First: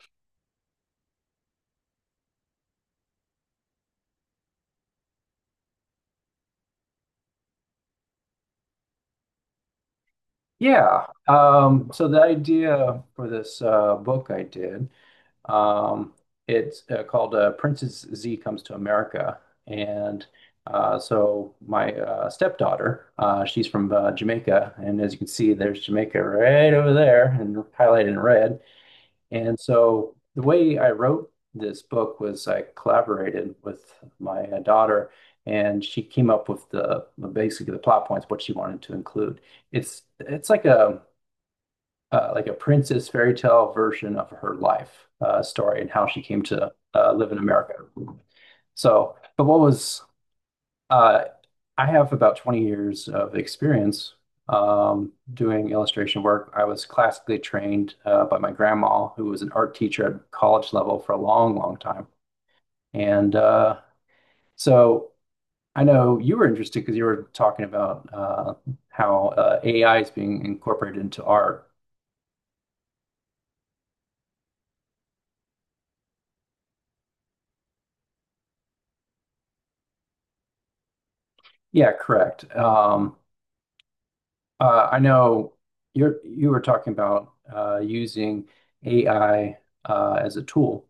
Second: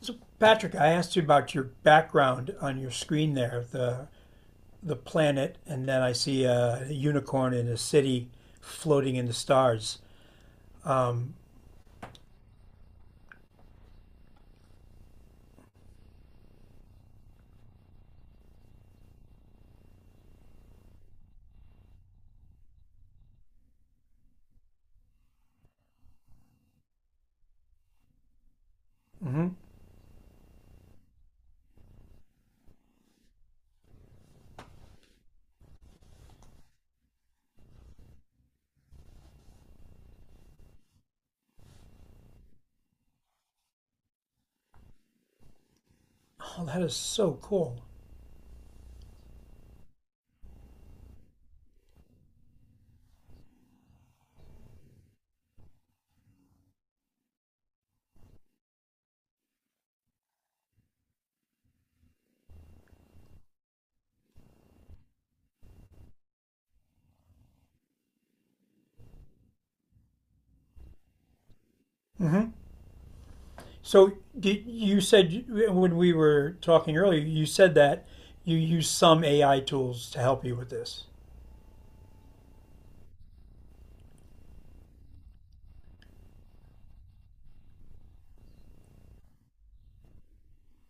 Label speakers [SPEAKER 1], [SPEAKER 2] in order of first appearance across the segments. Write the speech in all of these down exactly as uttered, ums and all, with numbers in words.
[SPEAKER 1] So Patrick, I asked you about your background on your screen there, the the planet, and then I see a unicorn in a city floating in the stars.
[SPEAKER 2] Yeah. Um, so the idea for this uh, book I did, um, it's uh, called uh, Princess Z Comes to America. And uh, so my uh, stepdaughter, uh, she's from uh, Jamaica. And as you can see, there's Jamaica right over there and highlighted in red.
[SPEAKER 1] Hmm.
[SPEAKER 2] And so the way I wrote this book was I collaborated with my uh, daughter, and she came up with the basically the plot points, what she wanted to include. It's it's like a uh, like a princess fairy tale version of her life uh, story and how she came
[SPEAKER 1] Oh,
[SPEAKER 2] to
[SPEAKER 1] that is
[SPEAKER 2] uh, live in
[SPEAKER 1] so
[SPEAKER 2] America.
[SPEAKER 1] cool.
[SPEAKER 2] So, but what was uh, I have about twenty years of experience um, doing illustration work. I was classically trained uh, by my grandma, who was an art teacher at college level for a long, long time. And uh, so I know you were interested because you were talking about uh, how uh, A I is being incorporated into art.
[SPEAKER 1] Hmm. So you said when we were talking earlier, you said that you use some A I tools to help you with this.
[SPEAKER 2] Yeah, correct. Um, Uh, I know you're you were talking about uh, using A I as a tool,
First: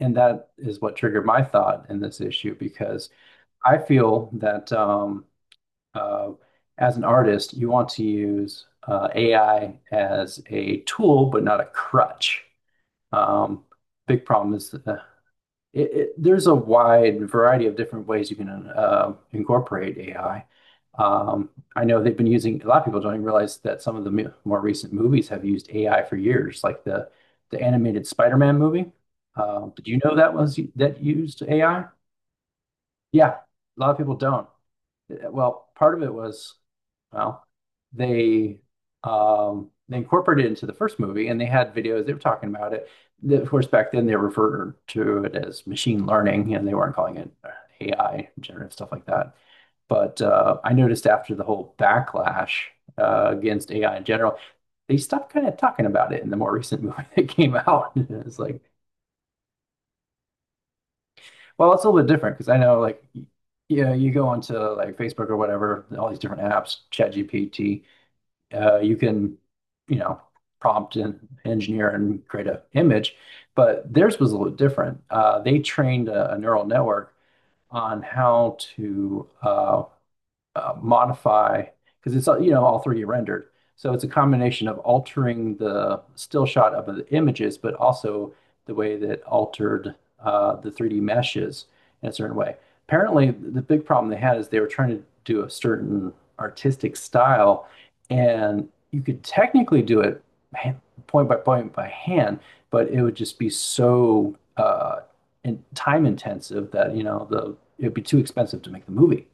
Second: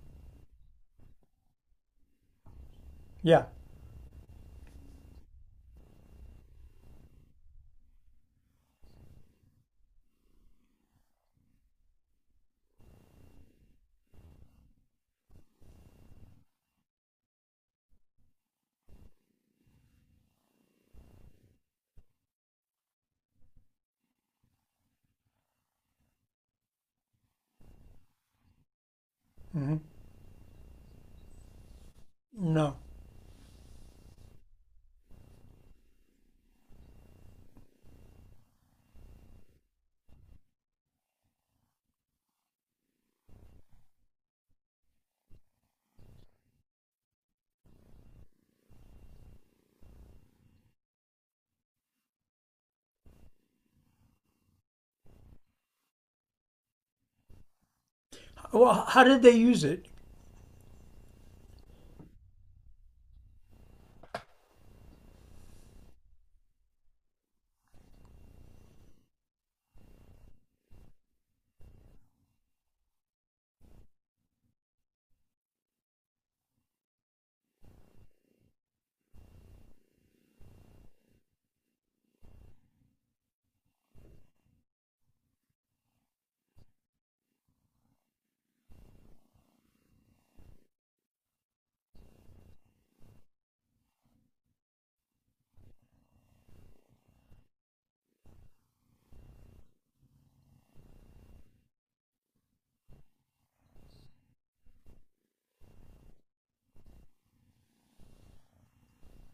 [SPEAKER 2] and that is what triggered my thought in this issue because
[SPEAKER 1] Yeah.
[SPEAKER 2] I feel that um, uh, as an artist, you want to use A I as a tool, but not a crutch. Um, Big problem is uh, it, it, there's a wide variety of different ways you can uh, incorporate A I. Um, I know they've been using, a lot of people don't even realize that some of the mo- more recent movies have used A I for years, like the the animated Spider-Man movie. Uh,
[SPEAKER 1] Hmm.
[SPEAKER 2] did you know that was that used A I?
[SPEAKER 1] No.
[SPEAKER 2] Yeah, a lot of people don't well, part of it was, well, they um they incorporated it into the first movie and they had videos, they were talking about it. The- Of course, back then they referred to it as machine learning and they weren't calling it A I, generative stuff like that. But uh, I noticed after the whole backlash uh, against A I in general, they stopped kind of talking about it in the more recent movie that came out. It's like,
[SPEAKER 1] Well, how did they use it?
[SPEAKER 2] well, it's a little bit different because I know like y- yeah, you go onto like Facebook or whatever, all these different apps, ChatGPT, uh, you can, you know, prompt an engineer and create a image, but theirs was a little different. Uh, they trained a, a neural network on how to uh, uh, modify because it's you know all three D rendered. So it's a combination of altering the still shot of the images, but also the way that it altered uh, the three D meshes in a certain way. Apparently, the big problem they had is they were trying to do a certain artistic style, and you could technically do it point by point by hand, but it would just be so uh, time intensive that you know the it would be too expensive to make the movie.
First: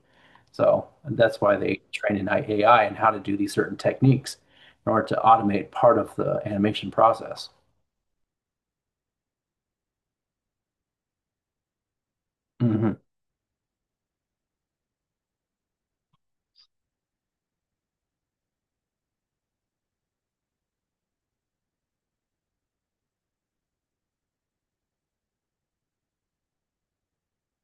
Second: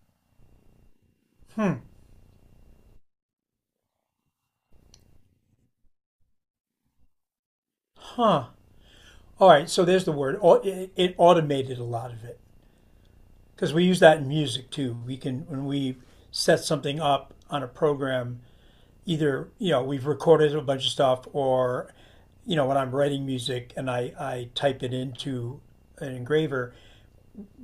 [SPEAKER 2] So that's why they train in A I and how to do these certain techniques in order to automate part of the animation process.
[SPEAKER 1] Huh. All right. So there's the word. It automated a lot of it,
[SPEAKER 2] Mhm.
[SPEAKER 1] because we use that in music too. We can, when we set something up on a program, either you know we've recorded a bunch of stuff, or you know when I'm writing music and I I type it into an engraver,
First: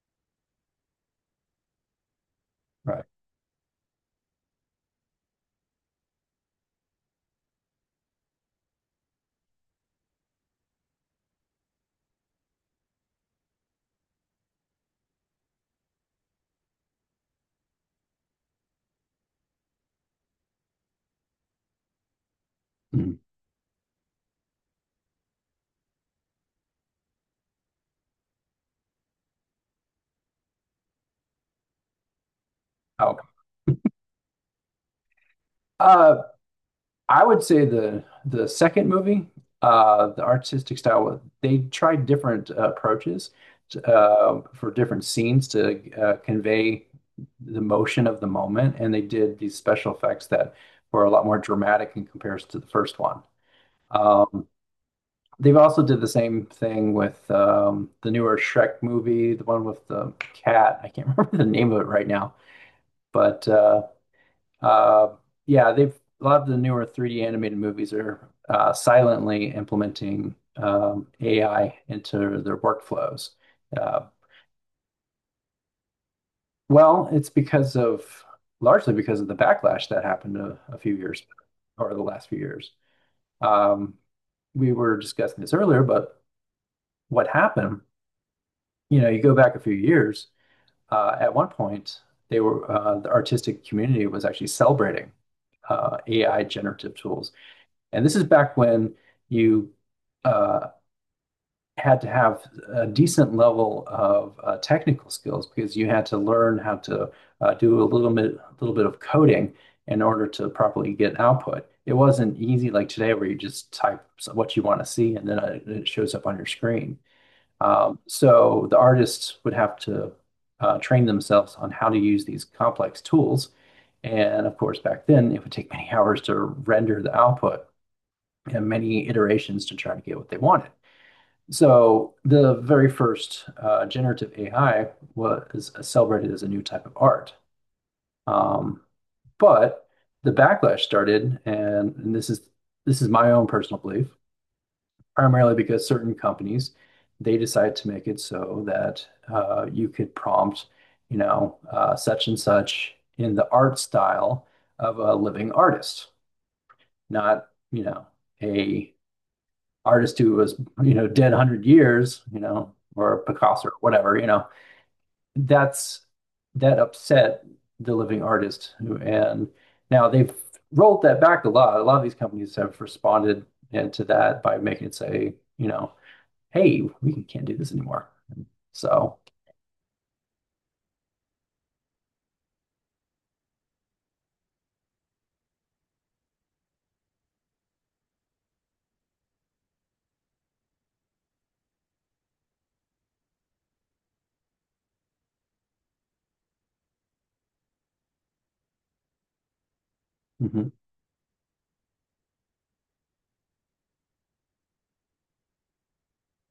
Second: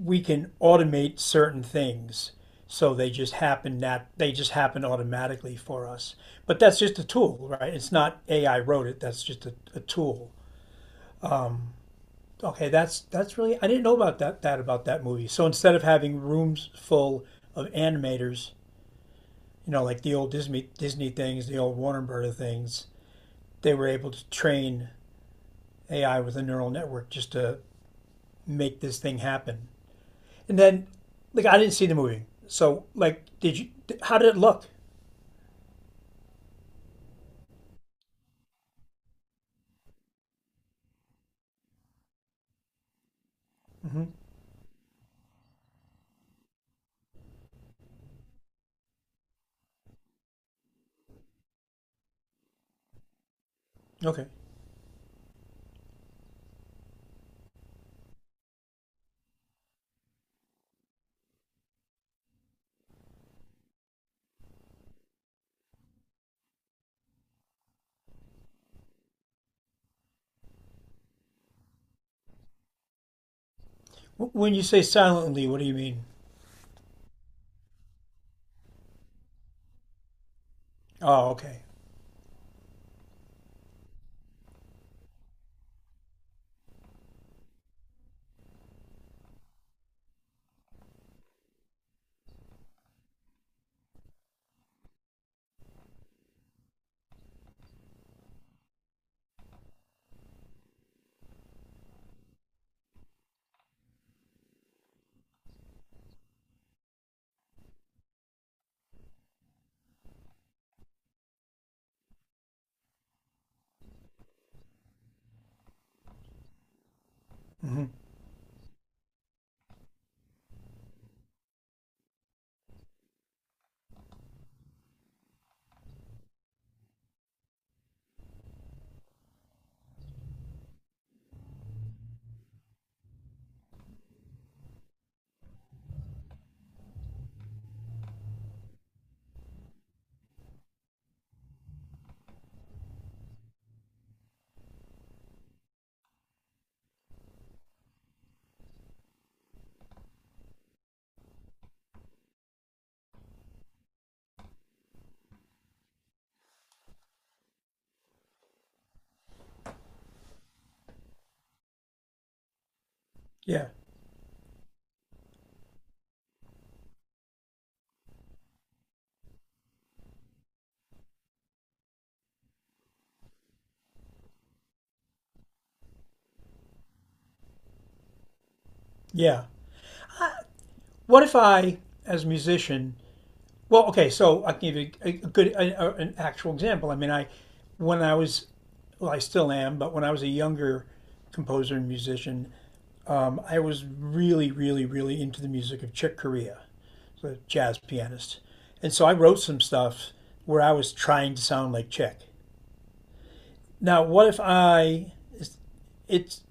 [SPEAKER 1] we can automate certain things so
[SPEAKER 2] Right.
[SPEAKER 1] they just happen that they just happen automatically for us. But that's just a tool, right? It's not A I wrote it. That's just a, a tool. Okay, that's that's really, I didn't know about that that about that movie. So instead of having rooms full of animators, you know, like the old Disney Disney things, the old Warner Brother things,
[SPEAKER 2] Mhm.
[SPEAKER 1] they were able to train A I with a neural network just to make this thing happen. And then, like, I didn't see the movie, so
[SPEAKER 2] Okay.
[SPEAKER 1] like, did you? How did it look?
[SPEAKER 2] Uh, I would say the the second movie, uh, the artistic style, well, they tried different uh, approaches to,
[SPEAKER 1] Hmm.
[SPEAKER 2] uh, for different scenes to uh, convey the motion of the moment, and they did these special effects that were a lot more dramatic in comparison to the first one.
[SPEAKER 1] Okay.
[SPEAKER 2] Um, They've also did the same thing with um, the newer Shrek movie, the one with the cat. I can't remember the name of it right now, but uh, uh, yeah, they've a lot of the newer three D animated movies are uh, silently implementing um, A I into their workflows. Uh,
[SPEAKER 1] W- When you say silently, what do you mean?
[SPEAKER 2] well, it's because of largely because of the backlash that happened a, a few years ago,
[SPEAKER 1] Oh, okay.
[SPEAKER 2] or the last few years. Um, we were discussing this earlier, but what happened? You know, you go back a few years uh, at one point, they were uh, the artistic community was actually celebrating uh, A I generative tools, and this is back when you uh, had to have a decent level of uh, technical skills because you had to learn how to uh, do a little bit, a little bit of coding in order to properly get output. It wasn't easy like today where you just type what you want to see and then uh, it shows up on your screen.
[SPEAKER 1] Hmm.
[SPEAKER 2] Um, So the artists would have to uh, train themselves on how to use these complex tools. And of course, back then, it would take many hours to render the output and many iterations to try to get what they wanted. So the very first uh, generative A I was celebrated as a new type of art. Um, but the backlash started, and, and this is this is my own personal belief, primarily because certain companies, they decide to make it so that uh, you could prompt, you know, uh, such and such in the art style of a living artist, not, you know, a artist who was, you know, dead one hundred years, you know, or
[SPEAKER 1] Yeah,
[SPEAKER 2] Picasso or whatever, you know. That's that upset the living artist. who- And now they've rolled that back a lot. A lot of these companies have responded and to that by making it say, you know, hey, we can't do this anymore. So,
[SPEAKER 1] yeah. What if I, as a musician, well, okay, so I can give you a good, a- an actual example. I mean, I, when I was, well, I still am, but when I was a younger composer and musician, I was really, really, really into the music of Chick Corea, the jazz pianist, and so I wrote some stuff where
[SPEAKER 2] mhm.
[SPEAKER 1] I was trying to sound like Chick. Now, what if I? It's,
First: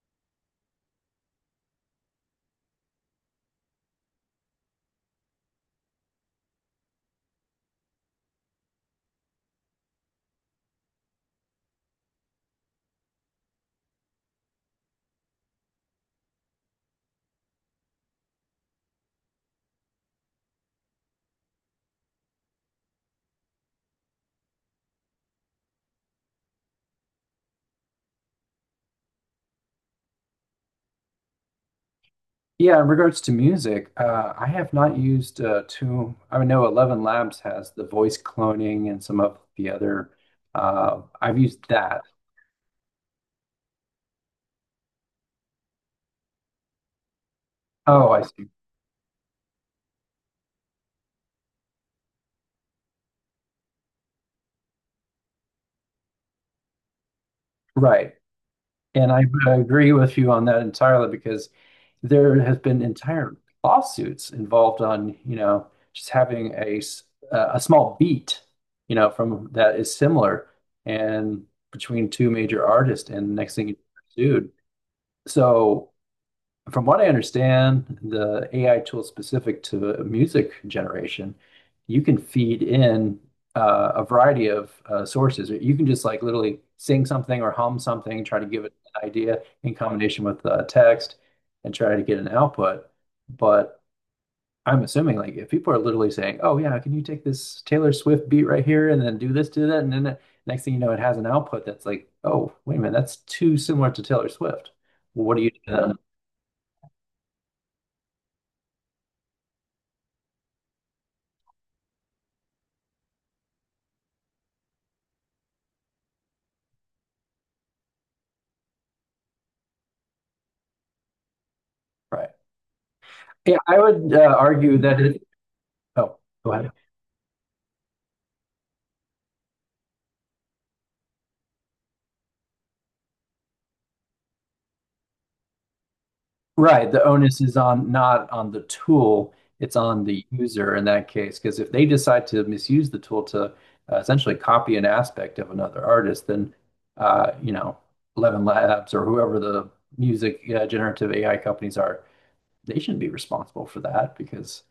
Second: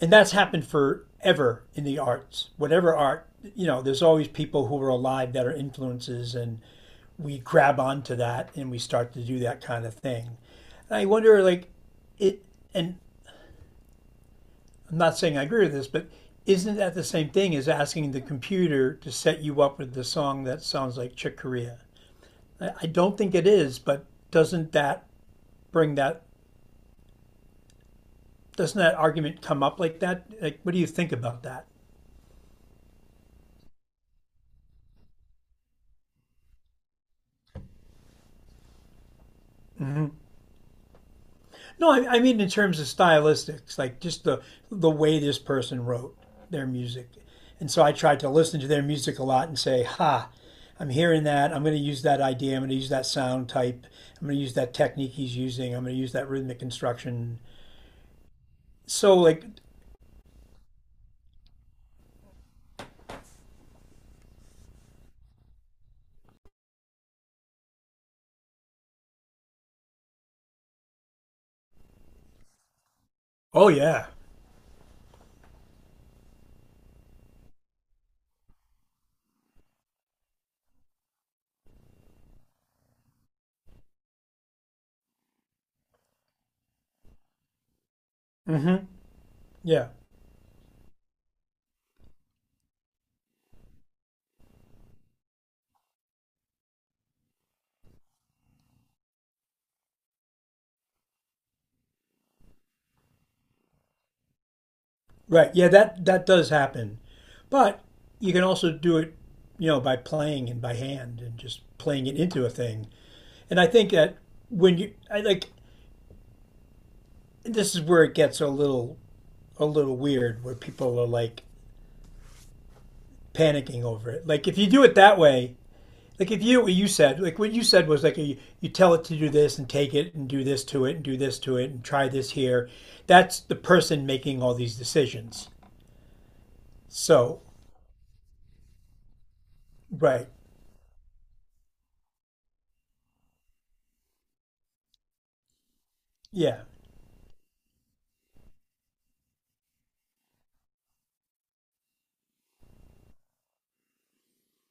[SPEAKER 1] and that's happened forever in the arts, whatever art. You know, there's always people who are alive that are influences and we grab onto that and we start to do that kind of thing. And I wonder, like, it, and I'm not saying I agree with this, but isn't that the same thing as asking the computer to set you up with the song that sounds like Chick Corea? I, I don't think it is, but doesn't that bring that, doesn't that argument come up like that? Like, what do you think about that?
[SPEAKER 2] Yeah, in regards to music, uh, I have not used uh, too. I know Eleven Labs has the voice cloning and some of the other. Uh, I've used
[SPEAKER 1] No,
[SPEAKER 2] that.
[SPEAKER 1] I, I mean in terms of stylistics, like just the the way this person wrote their music. And so I
[SPEAKER 2] Oh,
[SPEAKER 1] tried
[SPEAKER 2] I
[SPEAKER 1] to
[SPEAKER 2] see.
[SPEAKER 1] listen to their music a lot and say, "Ha, I'm hearing that. I'm going to use that idea. I'm going to use that sound type. I'm going to use that technique he's using. I'm going to use that rhythmic construction."
[SPEAKER 2] Right. And
[SPEAKER 1] So
[SPEAKER 2] I,
[SPEAKER 1] like,
[SPEAKER 2] I agree with you on that entirely because there has been entire lawsuits involved on, you know, just having a uh, a small beat, you know, from that is similar and between two major artists, and next thing
[SPEAKER 1] oh
[SPEAKER 2] you are
[SPEAKER 1] yeah.
[SPEAKER 2] sued. So from what I understand, the A I tool specific to music generation, you can feed in uh, a variety of uh, sources. You can just like literally sing something or hum something, try to give it
[SPEAKER 1] Mm-hmm,
[SPEAKER 2] an idea in
[SPEAKER 1] yeah,
[SPEAKER 2] combination with uh, text and try to get an output. But I'm assuming like if people are literally saying, "Oh yeah, can you take this Taylor Swift beat right here and then do this, do that," and then the next thing you know, it has an output that's like, "Oh, wait a minute, that's too similar to Taylor Swift." Well, what do
[SPEAKER 1] right,
[SPEAKER 2] you do
[SPEAKER 1] yeah,
[SPEAKER 2] then?
[SPEAKER 1] that that does happen, but you can also do it, you know, by playing and by hand and just playing it into a thing. And I think that when you, I like, this is where it gets a little a little weird where people are like
[SPEAKER 2] Right. Yeah, I
[SPEAKER 1] panicking over
[SPEAKER 2] would
[SPEAKER 1] it.
[SPEAKER 2] uh,
[SPEAKER 1] Like if you
[SPEAKER 2] argue
[SPEAKER 1] do it
[SPEAKER 2] that
[SPEAKER 1] that
[SPEAKER 2] it,
[SPEAKER 1] way,
[SPEAKER 2] oh,
[SPEAKER 1] like if
[SPEAKER 2] go
[SPEAKER 1] you,
[SPEAKER 2] ahead.
[SPEAKER 1] what you said, like what you said was like you, you tell it to do this and take it and do this to it and do this to it and try this here. That's the person making all these decisions.
[SPEAKER 2] Right, the onus
[SPEAKER 1] So,
[SPEAKER 2] is on not on the tool, it's on the
[SPEAKER 1] right.
[SPEAKER 2] user in that case. Because if they decide to misuse the tool to uh, essentially copy an aspect of another artist, then
[SPEAKER 1] Yeah.
[SPEAKER 2] uh, you know, Eleven Labs or whoever the music uh, generative A I companies are, they shouldn't be responsible for that because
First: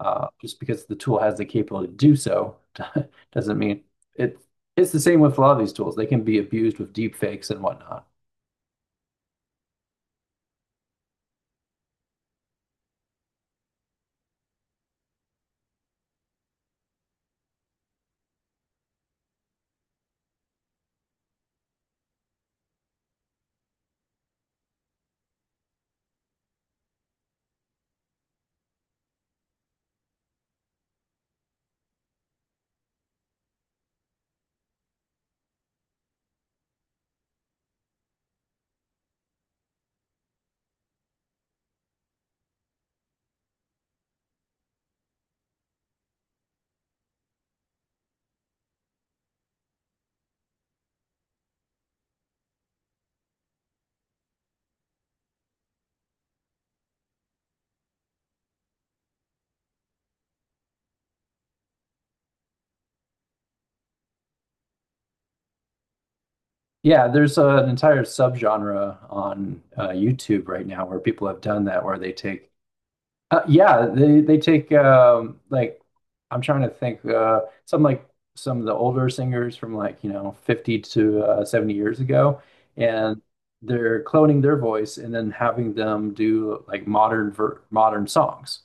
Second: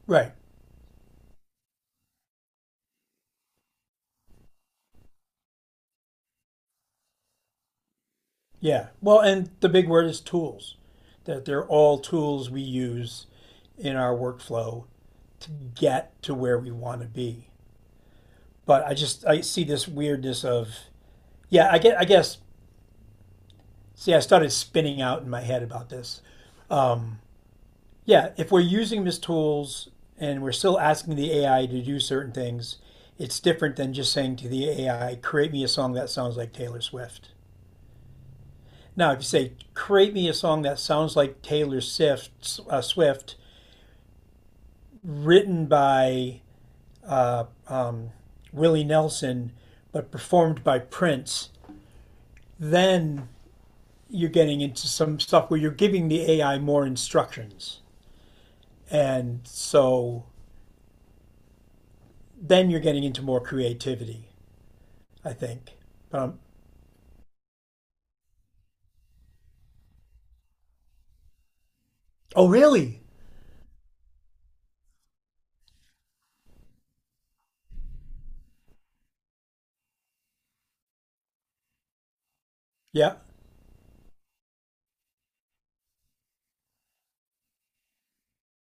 [SPEAKER 2] Uh,
[SPEAKER 1] Right.
[SPEAKER 2] just because the tool has the capability to do so doesn't mean it. It's the same with a lot of these tools. They can be abused with deep fakes and whatnot.
[SPEAKER 1] Yeah. Well, and the big word is tools. That they're all tools we use in our workflow to get to where we want to be. But I just I see this weirdness of, yeah. I get, I guess, see I started spinning out in my head about this. Yeah, if we're using them tools and we're still asking the A I to do certain things, it's different than just saying to the A I, create me a song that sounds like Taylor Swift. Now, if you say, create me a song that sounds like Taylor Swift, uh, Swift written by uh, um, Willie Nelson, but performed by Prince, then you're getting into some stuff where you're giving the A I more instructions. And so then you're getting into more creativity, I think. Um,
[SPEAKER 2] Yeah, there's uh, an entire subgenre on uh, YouTube right now where people have done that, where they
[SPEAKER 1] oh,
[SPEAKER 2] take
[SPEAKER 1] really?
[SPEAKER 2] Uh, yeah, they they take um, like I'm trying to think uh, some like some of the older singers from like you know fifty to uh, seventy years ago,
[SPEAKER 1] Yeah.
[SPEAKER 2] and they're cloning their voice and then having them do like modern ver modern songs.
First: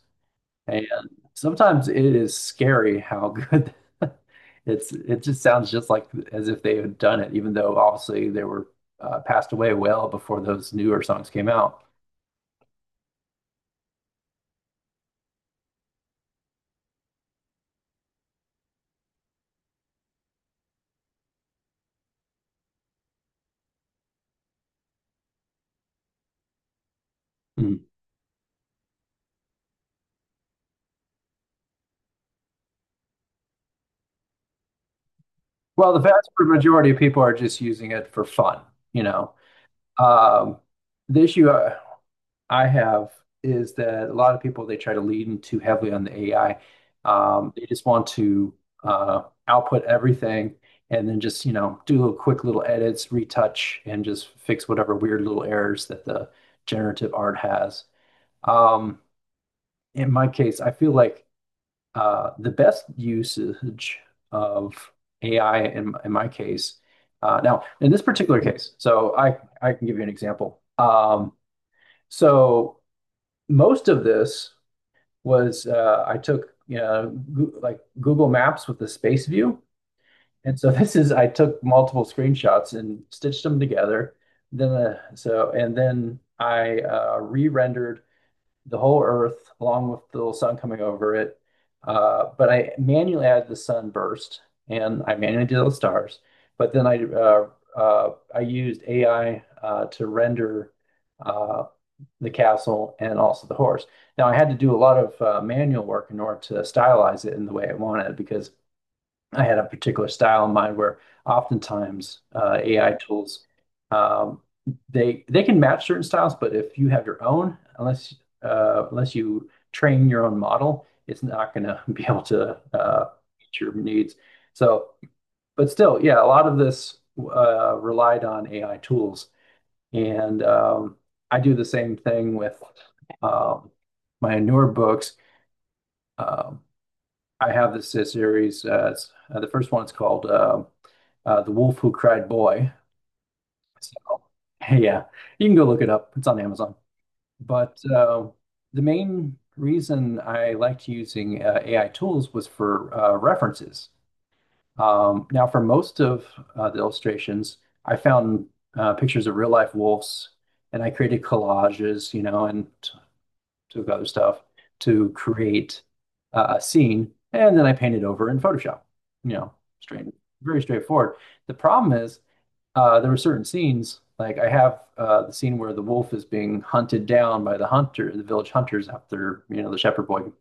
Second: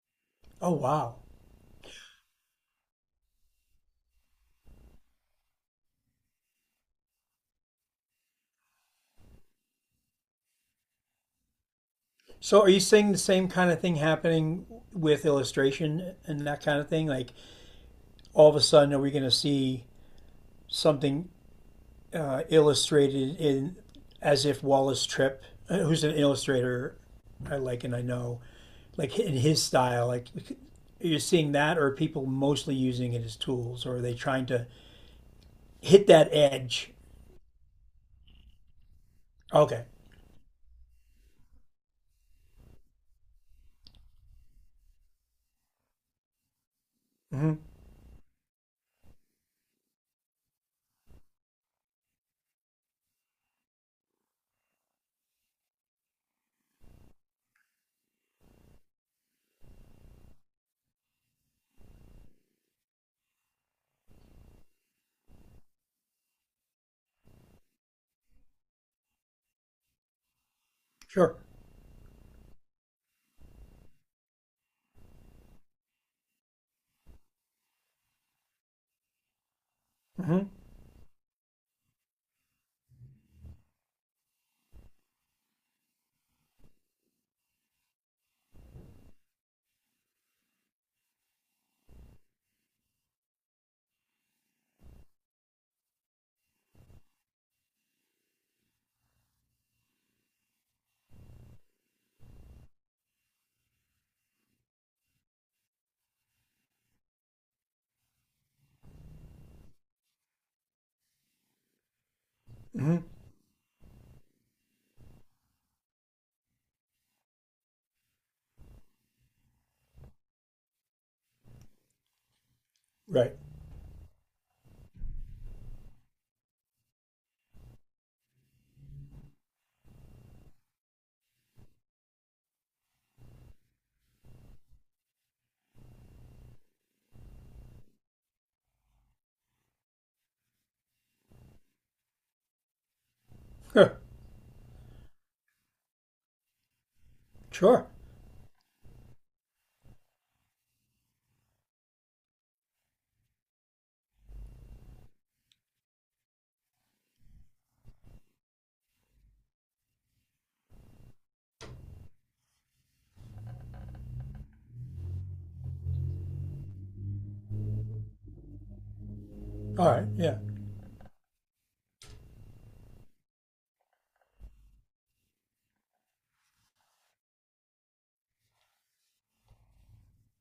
[SPEAKER 1] Oh,
[SPEAKER 2] And
[SPEAKER 1] wow.
[SPEAKER 2] sometimes it is scary how good it's it just sounds just like as if they had done it, even though obviously they were uh, passed away well before those newer songs came out.
[SPEAKER 1] So are you seeing the same kind of thing happening with illustration and that kind of thing? Like all of a sudden, are we going to see something uh, illustrated in, as if Wallace Tripp, uh, who's an illustrator I like and I know, like in his style, like you are seeing that, or are people mostly using it as tools, or are they trying to
[SPEAKER 2] Well, the
[SPEAKER 1] hit
[SPEAKER 2] vast
[SPEAKER 1] that
[SPEAKER 2] majority
[SPEAKER 1] edge?
[SPEAKER 2] of people are just using it for fun, you know.
[SPEAKER 1] Okay,
[SPEAKER 2] Um, the issue uh, I have is that a lot of people they try to lean too heavily on the A I. Um, they
[SPEAKER 1] hmm,
[SPEAKER 2] just want to uh, output everything and then just, you know, do little quick little edits, retouch, and just fix whatever weird little errors that the generative art has. Um, in my case, I feel like uh, the best usage of A I in, in my case. Uh, now, in this particular case, so I, I can give you an example. Um,
[SPEAKER 1] sure,
[SPEAKER 2] so most of this was uh, I took you know, Goo- like Google Maps with the space view,
[SPEAKER 1] hmm,
[SPEAKER 2] and so this is I took multiple screenshots and stitched them together. Then uh, so and then I uh, re-rendered the whole Earth along with the little sun coming over it. Uh, but I manually added the sun burst and I manually did those stars. But then I uh, uh, I used A I uh, to render uh, the castle and also the horse. Now I had to do a lot of uh, manual work in order to stylize it in the way I wanted because I had a particular style in mind where oftentimes A I
[SPEAKER 1] hmm,
[SPEAKER 2] tools, um, they they can match certain styles, but if you have your own, unless uh, unless you train your own model, it's not going to be able to uh,
[SPEAKER 1] right,
[SPEAKER 2] meet your needs. So, but still, yeah, a lot of this uh, relied on A I tools. and um, I do the same thing with um, my newer books. Uh, I have this uh, series. Uh, it's, uh, the first one's called uh, uh, "The Wolf Who Cried Boy."
[SPEAKER 1] huh,
[SPEAKER 2] So, yeah, you can go look it up. It's on Amazon. But
[SPEAKER 1] sure,
[SPEAKER 2] uh, the main reason I liked using uh, A I tools was for uh, references. Um, now, for most of uh, the illustrations, I found uh, pictures of real life wolves, and I created collages, you know, and to other stuff to create uh, a scene, and then I paint it over in Photoshop. You know,
[SPEAKER 1] all
[SPEAKER 2] straight,
[SPEAKER 1] right, yeah.
[SPEAKER 2] very straightforward. The problem is uh, there were certain scenes, like I have uh, the scene where the wolf is being hunted down by the hunter, the village hunters after, you know, the shepherd boy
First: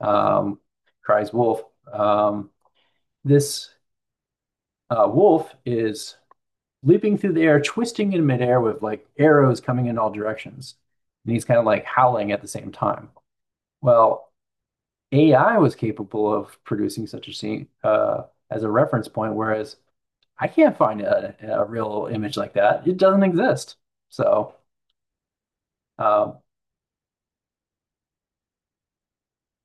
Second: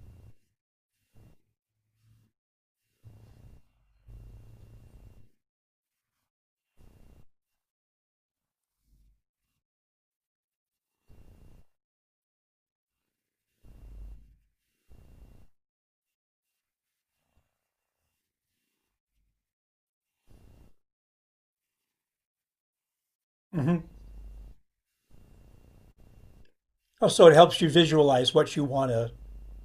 [SPEAKER 2] um, cries wolf. Um, this uh, wolf is leaping through the air, twisting in midair with like arrows coming in all directions. And he's kind of like howling at the same time. Well, A I was capable of producing such a scene uh, as a reference point, whereas I can't find a, a real image like that. It doesn't exist.
[SPEAKER 1] Hmm.
[SPEAKER 2] So, um,
[SPEAKER 1] Oh, so it helps you visualize what you want to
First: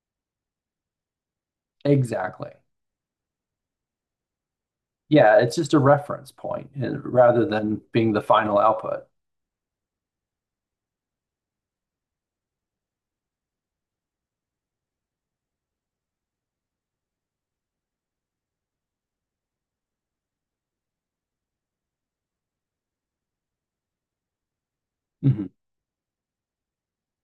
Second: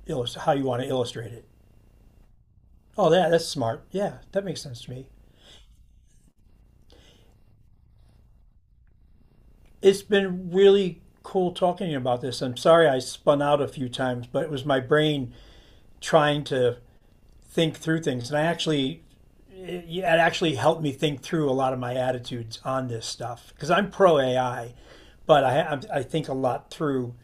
[SPEAKER 1] illustrate, how you want to illustrate it.
[SPEAKER 2] exactly.
[SPEAKER 1] Oh, yeah, that's smart. Yeah, that makes sense to me.
[SPEAKER 2] Yeah, it's just a reference point and rather than being the final output.
[SPEAKER 1] It's been really cool talking about this. I'm sorry I spun out a few times, but it was my brain trying to think through things and I actually, it actually helped me think through a lot of my attitudes on this stuff because I'm pro A I, but
[SPEAKER 2] Mhm.
[SPEAKER 1] I i think a lot through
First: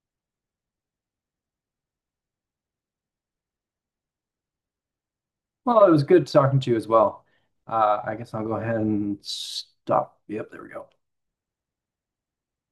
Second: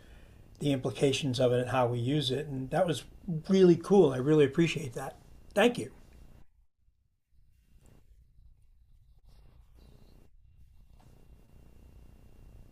[SPEAKER 1] the implications of it and how we use it and that was really cool. I really appreciate that. Thank
[SPEAKER 2] Well, it
[SPEAKER 1] you.
[SPEAKER 2] was good talking to you as well. Uh, I guess I'll go ahead and stop. Yep, there we go.